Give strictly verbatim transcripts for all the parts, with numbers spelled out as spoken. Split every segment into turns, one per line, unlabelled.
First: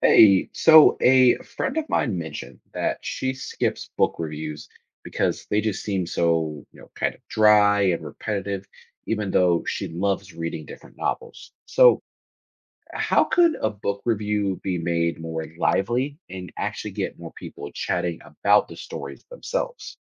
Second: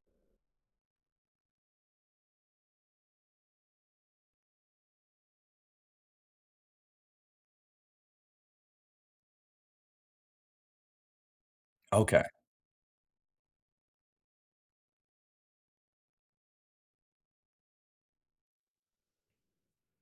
Hey, so a friend of mine mentioned that she skips book reviews because they just seem so, you know, kind of dry and repetitive, even though she loves reading different novels. So,
Okay.
how could a book review be made more lively and actually get more people chatting about the stories themselves?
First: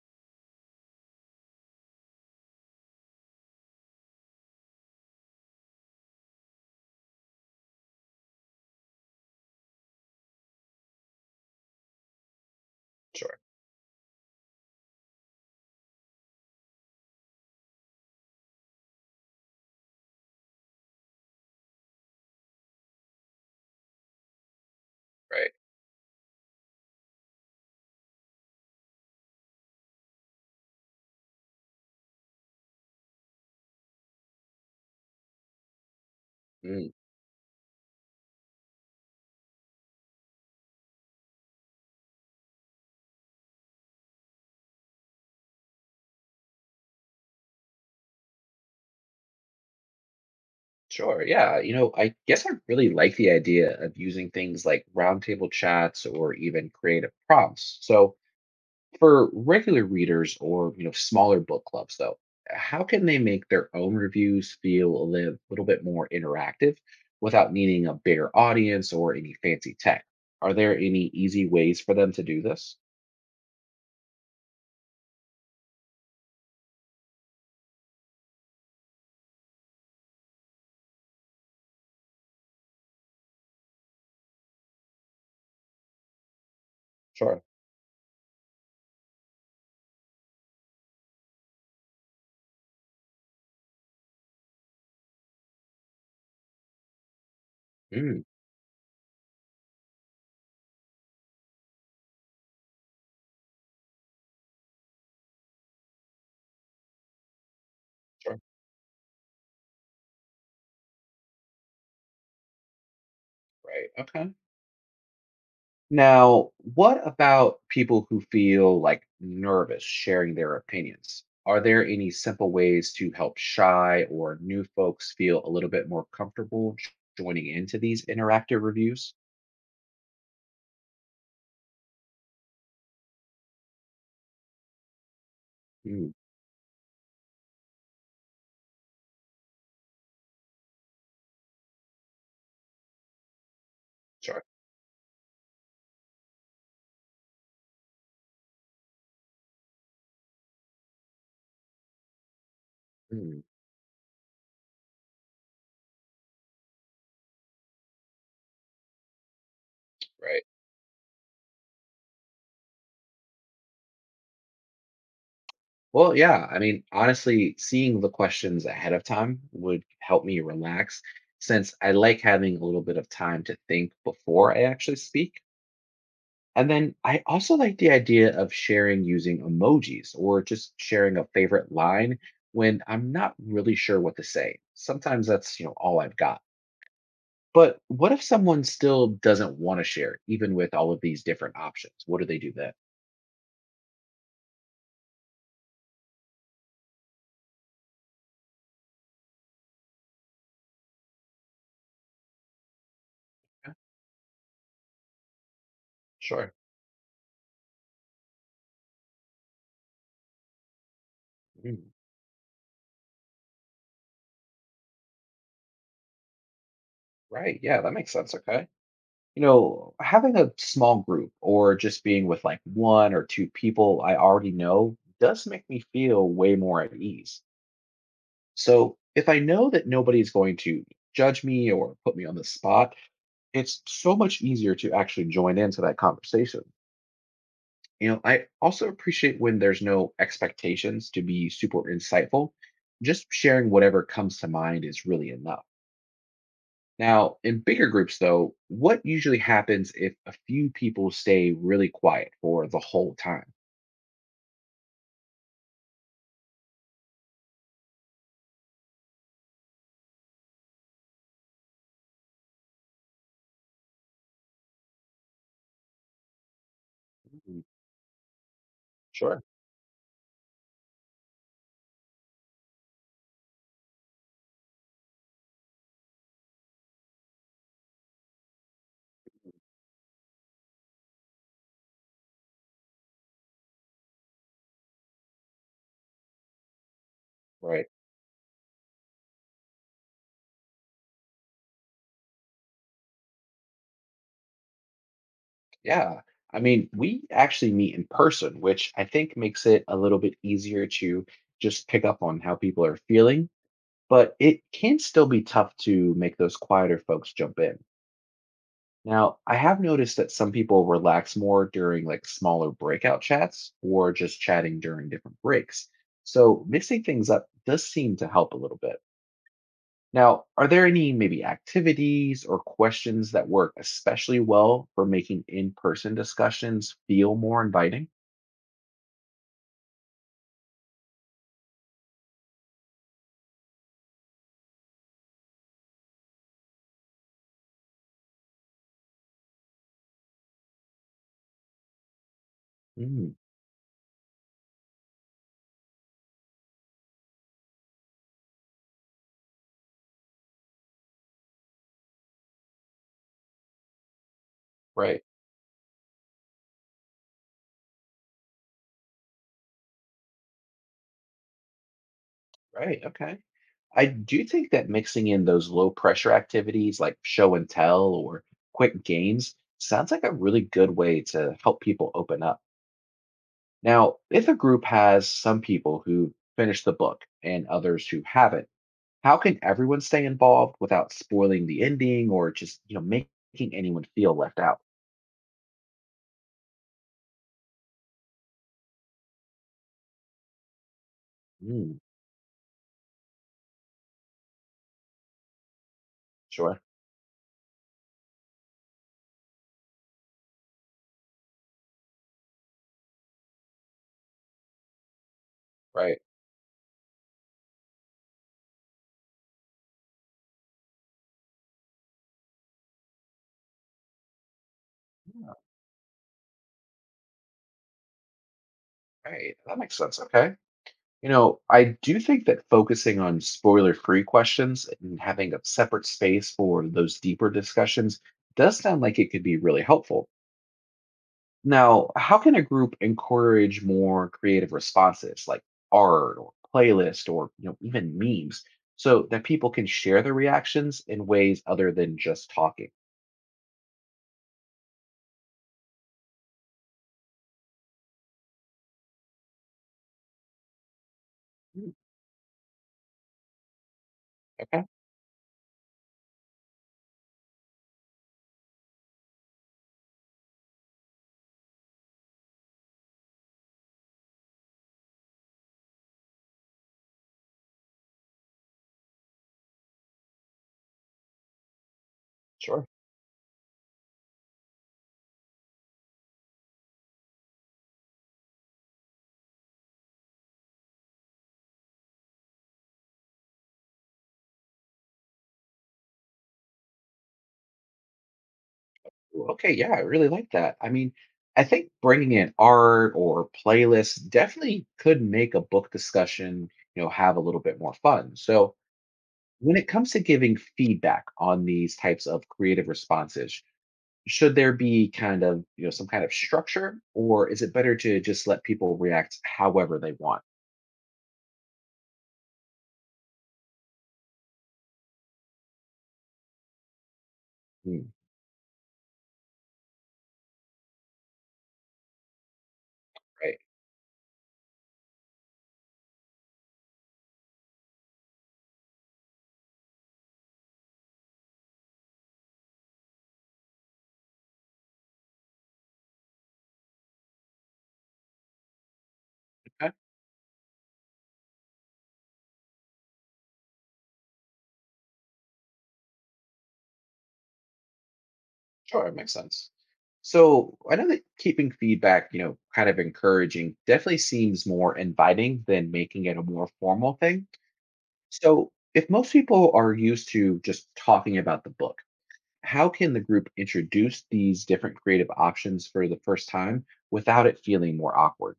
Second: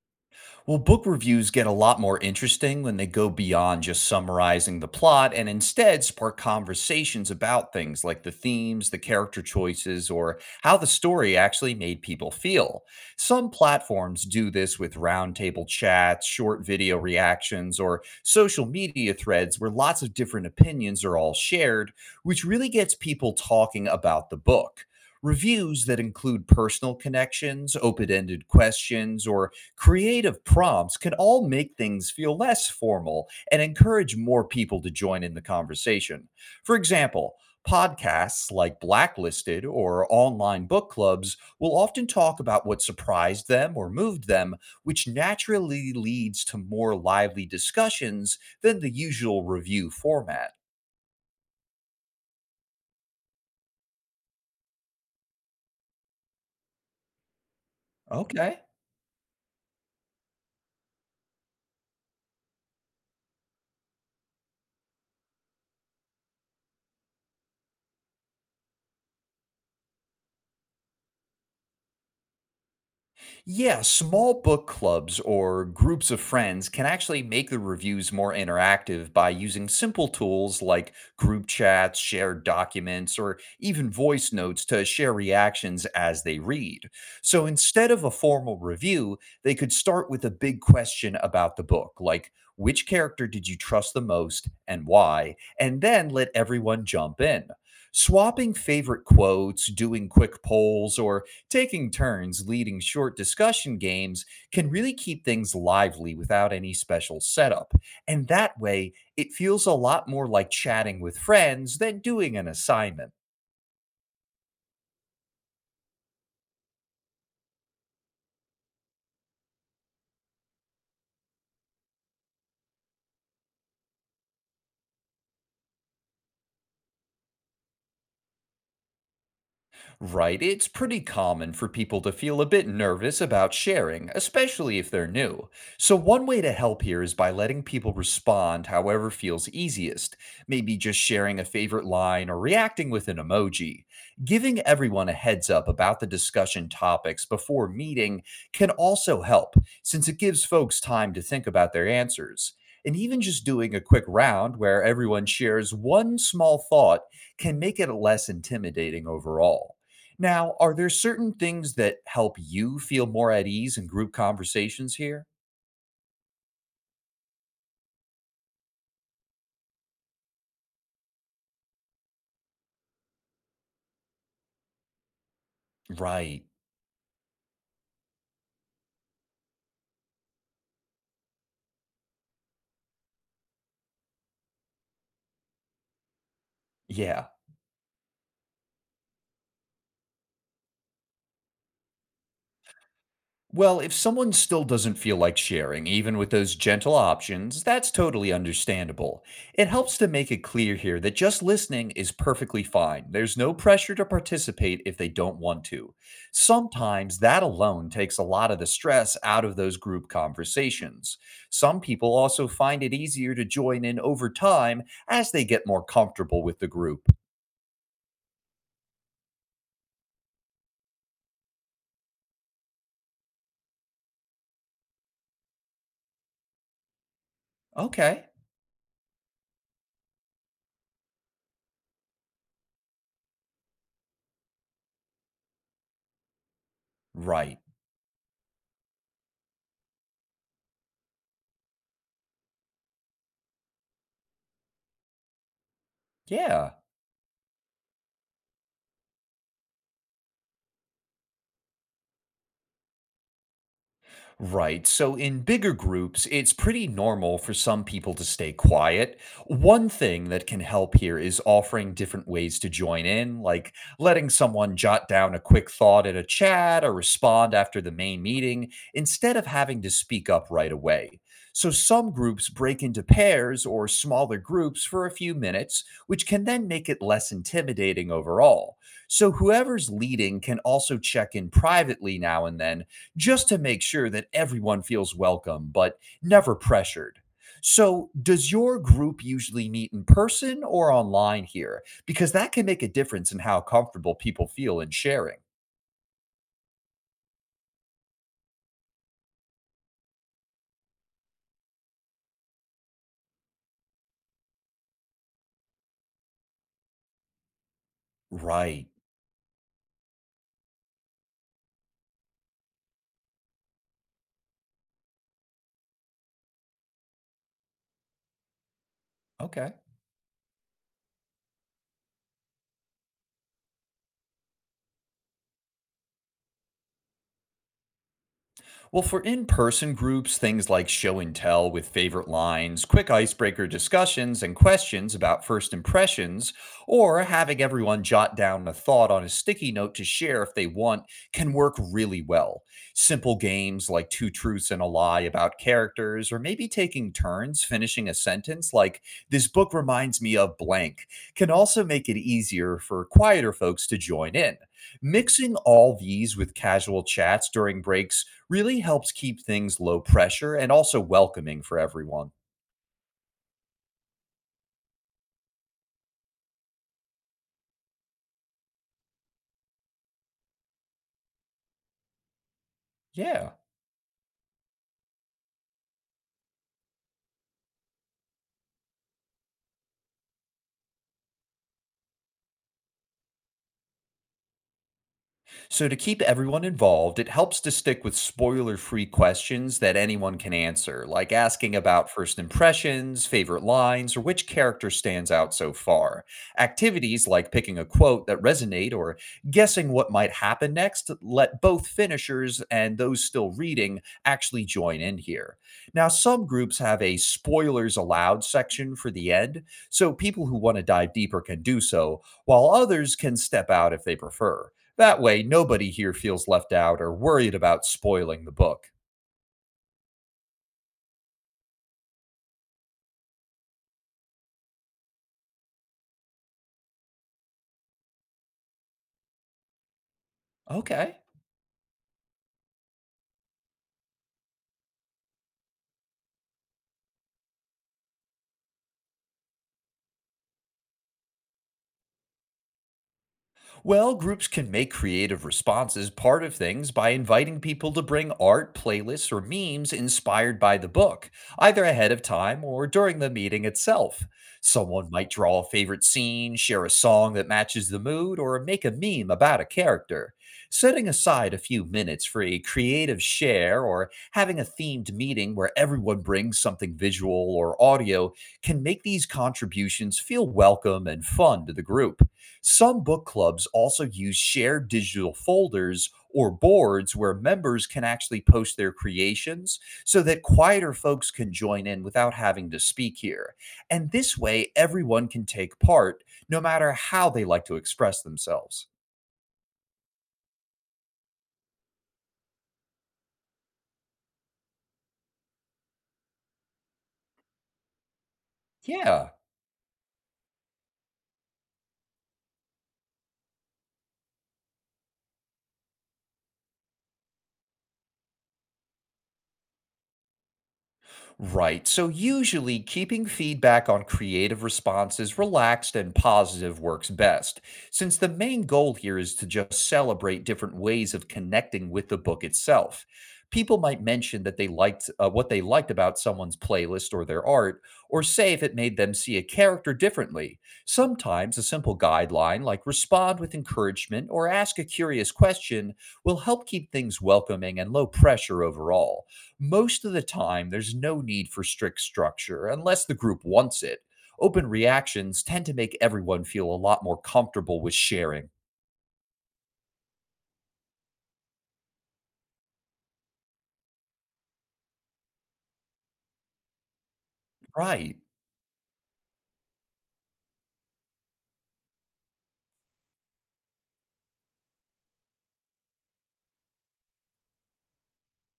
Well, book reviews get a lot more interesting when they go beyond just summarizing the plot and instead spark conversations about things like the themes, the character choices, or how the story actually made people feel.
Sure,
Some platforms do this with roundtable chats, short video reactions, or social media threads where lots of different opinions are all shared, which really gets people talking about the book.
right.
Reviews that include personal connections, open ended questions, or creative prompts can all make things feel less formal and encourage more people to join in the conversation. For
Mm,
example, podcasts like Blacklisted or online book clubs will often talk about what surprised them or moved them, which naturally leads to more lively discussions than the usual review format.
sure, yeah. You know, I guess I really like the idea of using things like roundtable chats or even creative prompts. So,
Okay.
for regular readers or you know smaller book clubs, though, how can they make their own reviews feel a li- little bit more interactive without needing a bigger audience or any fancy tech? Are there any easy ways for them to do this?
Yeah, small book clubs or groups of friends can actually make the reviews more interactive by using simple tools like group chats, shared documents, or even voice notes to share reactions as they read.
Sure.
So instead of a formal review, they could start with a big question about the book, like which character did you trust the most and why, and then let everyone jump in.
Mm,
Swapping favorite quotes, doing quick polls, or taking turns leading short discussion games can really keep things lively without any special setup. And
sure.
that way, it feels a lot more like chatting with friends than doing an assignment.
Right. Okay. Now, what about people who feel like nervous sharing their opinions? Are there any simple ways to help shy or new folks feel a little bit more comfortable j- joining into these interactive reviews?
Right, it's pretty common for people to feel a bit nervous about sharing, especially if they're new. So,
Mm,
one way to help here is by letting people respond however feels easiest, maybe just sharing a favorite line or reacting with an emoji.
sorry.
Giving everyone a heads up about the discussion topics before meeting can also help, since it gives folks time to think about their answers. And even
Mm,
just doing a quick round where everyone shares one small thought can make it less intimidating overall.
right.
Now, are there certain things that help you feel more at ease in group conversations here?
Well, yeah. I mean, honestly, seeing the questions ahead of time would help me relax since I like having a little bit of time to think before I actually speak.
Right.
And then I also like the idea of sharing using emojis or just sharing a favorite line when I'm not really sure what to say. Sometimes that's, you know, all I've got.
Yeah.
But what if someone still doesn't want to share, even with all of these different options? What do they do then?
Well, if someone still doesn't feel like sharing, even with those gentle options, that's totally understandable. It helps to make it clear here that just listening is perfectly fine. There's no
Yeah,
pressure to participate if they don't want to.
sure.
Sometimes that alone takes a lot of the stress out of those group conversations. Some
Mm.
people also find it easier to join in over time as they get more comfortable with the group.
Right. Yeah, that makes sense. Okay. You know, having a small group or just being with like one or two people I already know does make me feel way more at ease.
Okay,
So if I know that nobody's going to judge me or put me on the spot, it's so much easier to actually join into that conversation.
right.
You know, I also appreciate when there's no expectations to be super insightful. Just sharing whatever comes to mind is really enough.
Yeah.
Now, in bigger groups, though, what usually happens if a few people stay really quiet for the whole time?
Right. So in bigger groups, it's pretty normal for some people to stay quiet. One thing that can help here is offering different ways to join in, like letting someone jot down a quick thought in a chat or respond
Mm,
after the main meeting instead
sure.
of having to speak up right away. So some groups break into pairs or smaller groups for a few minutes, which can then make it less intimidating overall. So whoever's leading can also check in privately now and then just to make sure that everyone feels welcome, but never pressured.
Right.
So, does your group usually meet in person or online here? Because that can make a difference in how comfortable people feel in sharing.
Yeah. I mean, we actually meet in person, which I think makes it a little bit easier to just pick up on how people are feeling, but it can still be tough to make those quieter folks jump in.
Right.
Now, I have noticed that some people relax more during like smaller breakout chats or just chatting during different breaks. So mixing things up does seem to help a little bit.
Okay.
Now, are there any maybe activities or questions that work especially well for making in person discussions feel more inviting?
Well, for in person groups, things like show and tell with favorite lines, quick icebreaker discussions, and questions about first impressions, or having everyone jot down a thought on a sticky note to share if they want, can work really well.
Mm,
Simple games like Two Truths and a Lie about characters, or maybe taking turns finishing a sentence like, this book reminds me of blank, can also make it easier for quieter folks to join in.
right,
Mixing all these with casual chats during breaks really helps keep things low pressure and also welcoming for everyone.
right. Okay. I do think that mixing in those low pressure activities like show and tell or quick games sounds like a really good way to help people open up.
Yeah.
Now, if a group has some people who finish the book and others who haven't, how can everyone stay involved without spoiling the ending or just, you know, making anyone feel left out?
So, to keep everyone involved, it helps to stick with spoiler free questions that anyone can answer, like asking
Mm,
about first impressions, favorite lines, or which character stands out so far.
sure.
Activities like picking a quote that resonate or guessing what might happen next let both finishers and those still reading actually join in here. Now,
Right.
some groups have a spoilers allowed section for the end, so people who want to dive deeper can do so, while others can step out if they prefer. That way, nobody here feels left out or worried about spoiling the book.
Right. That makes sense. Okay. You know, I do think that focusing on spoiler-free questions and having a separate space for those deeper discussions does sound like it could be really helpful.
Okay.
Now, how can a group encourage more creative responses like art or playlist or you know even memes so that people can share their reactions in ways other than just talking?
Well, groups can make creative responses part of things by inviting people to bring art, playlists, or memes inspired by the book, either
Mm,
ahead of time or during the meeting itself.
okay,
Someone might draw a favorite scene, share a song that matches the mood, or make a meme about a character. Setting aside a few minutes for a creative share or having a themed meeting where everyone brings something visual or audio can make these contributions feel welcome and fun to the group.
sure.
Some book clubs also use shared digital folders or boards where members can actually post their creations so that quieter folks can join in without having to speak here. And this way, everyone can take part no matter how they like to express themselves.
Ooh, okay, yeah, I really like that. I mean, I think bringing in art or playlists definitely could make a book discussion, you know, have a little bit more fun. So,
Yeah.
when it comes to giving feedback on these types of creative responses, should there be kind of you know some kind of structure, or is it better to just let people react however they want?
Right. So, usually, keeping feedback on creative responses relaxed and positive works best,
Hmm,
since the main goal here is to just celebrate different ways of connecting with the book itself.
right.
People might mention that they liked uh, what they liked about someone's playlist or their art, or say if it made them see a character differently. Sometimes a simple guideline, like respond with encouragement or ask a curious question, will help keep things welcoming and low pressure overall.
Okay.
Most of the time, there's no need for strict structure unless the group wants it. Open reactions tend to make everyone feel a lot more comfortable with sharing.
Sure, makes sense. So I know that keeping feedback you know kind of encouraging definitely seems more inviting than making it a more formal thing.
Right.
So if most people are used to just talking about the book, how can the group introduce these different creative options for the first time without it feeling more awkward?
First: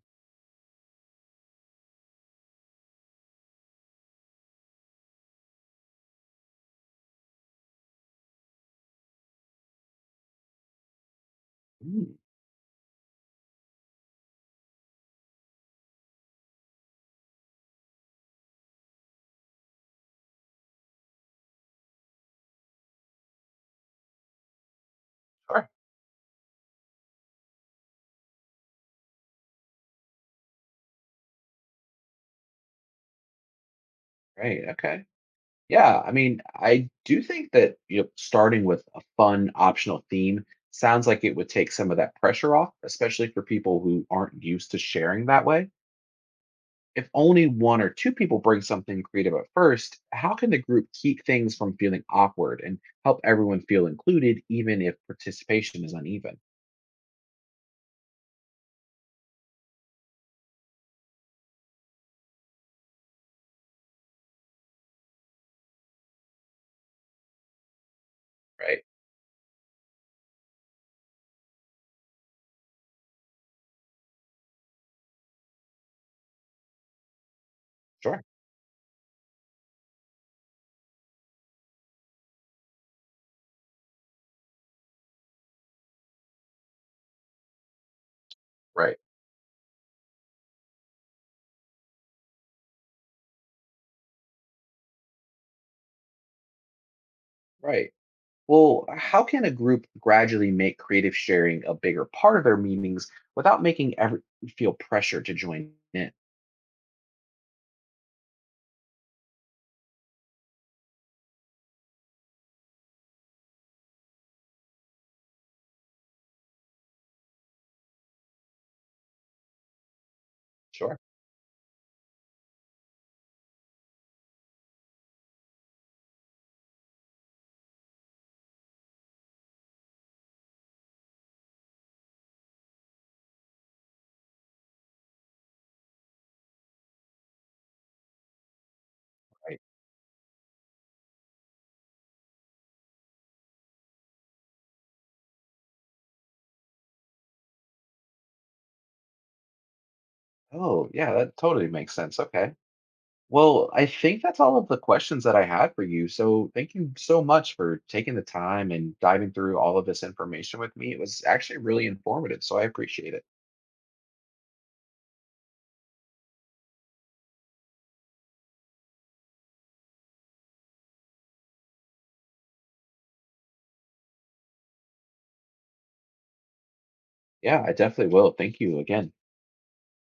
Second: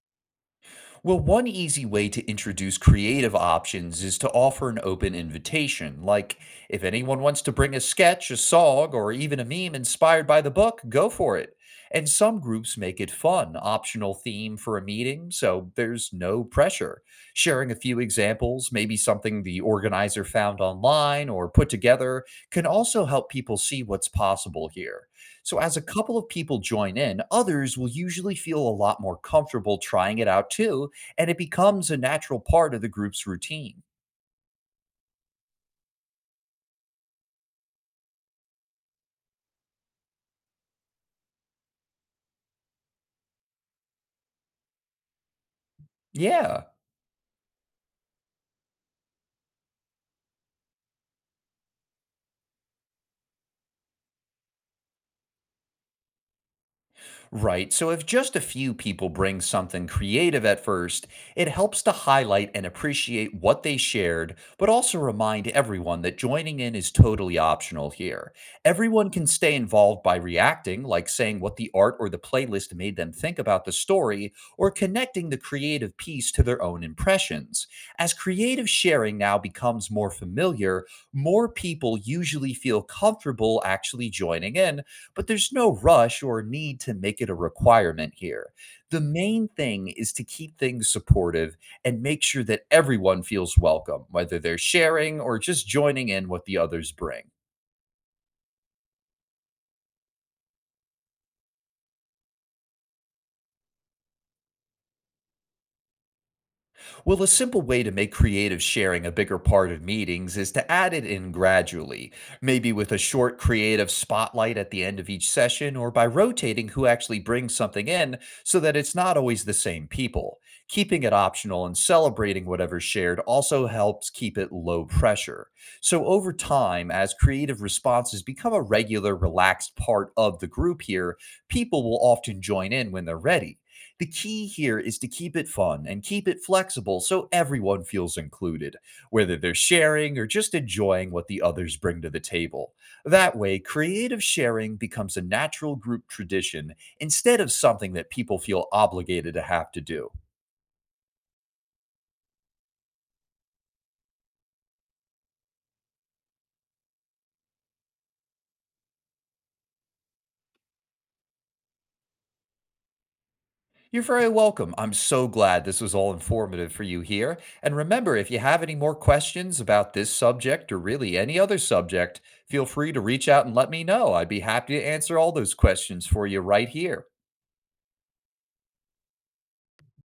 Well, one easy way to introduce creative options is to offer an open invitation. Like, if anyone wants to bring a sketch, a song, or even a meme inspired by the book, go for it.
Hmm,
And some groups make it fun, optional theme for a meeting, so there's no pressure. Sharing a few examples, maybe something the organizer found online or put together, can also help people see what's possible here. So,
sure.
as a couple of people join in, others will usually feel a lot more comfortable trying it out too and it becomes a natural part of the group's routine.
Right. Okay. Yeah, I mean, I do think that you know, starting with a fun optional theme sounds like it would take some of that pressure off, especially for people who aren't used to sharing that way.
Yeah.
If only one or two people bring something creative at first, how can the group keep things from feeling awkward and help everyone feel included, even if participation is uneven?
Right. So if just a few people bring something creative at first, it helps to highlight and appreciate what they shared, but also remind everyone that joining in is totally optional here.
Right.
Everyone can stay involved by reacting, like saying what the art or the playlist made them think about the story, or connecting the creative piece to their own impressions. As
Sure.
creative sharing now becomes more familiar, more people usually feel comfortable actually joining in but there's no rush or need to make it a requirement here.
Right.
The main thing is to keep things supportive and make sure that everyone feels welcome, whether they're sharing or just joining in what the others bring.
Right. Well, how can a group gradually make creative sharing a bigger part of their meetings without making everyone feel pressure to join in?
Well, a simple way to make creative sharing a bigger part of meetings is to add it in gradually, maybe with a short creative spotlight at the end of each session or by rotating who actually brings something in so that it's not always the same people.
Sure.
Keeping it optional and celebrating whatever's shared also helps keep it low pressure. So, over time, as creative responses become a regular, relaxed part of the group here, people will often join in when they're ready. The key here is to keep it fun and keep it flexible so everyone feels included, whether they're
Right.
sharing or just enjoying what the others bring to the table. That way, creative sharing becomes a natural group tradition instead of something that people feel obligated to have to do.
Oh, yeah, that totally makes sense. Okay. Well, I think that's all of the questions that I had for you. So thank you so much for taking the time and diving through all of this information with me. It was actually really informative. So I appreciate it.
You're very welcome. I'm so glad this was all informative for you here. And remember, if you have any more questions about this subject or really any other subject, feel free to reach out and let me know. I'd be happy to answer all those questions for you right here.
Yeah, I definitely will. Thank you again.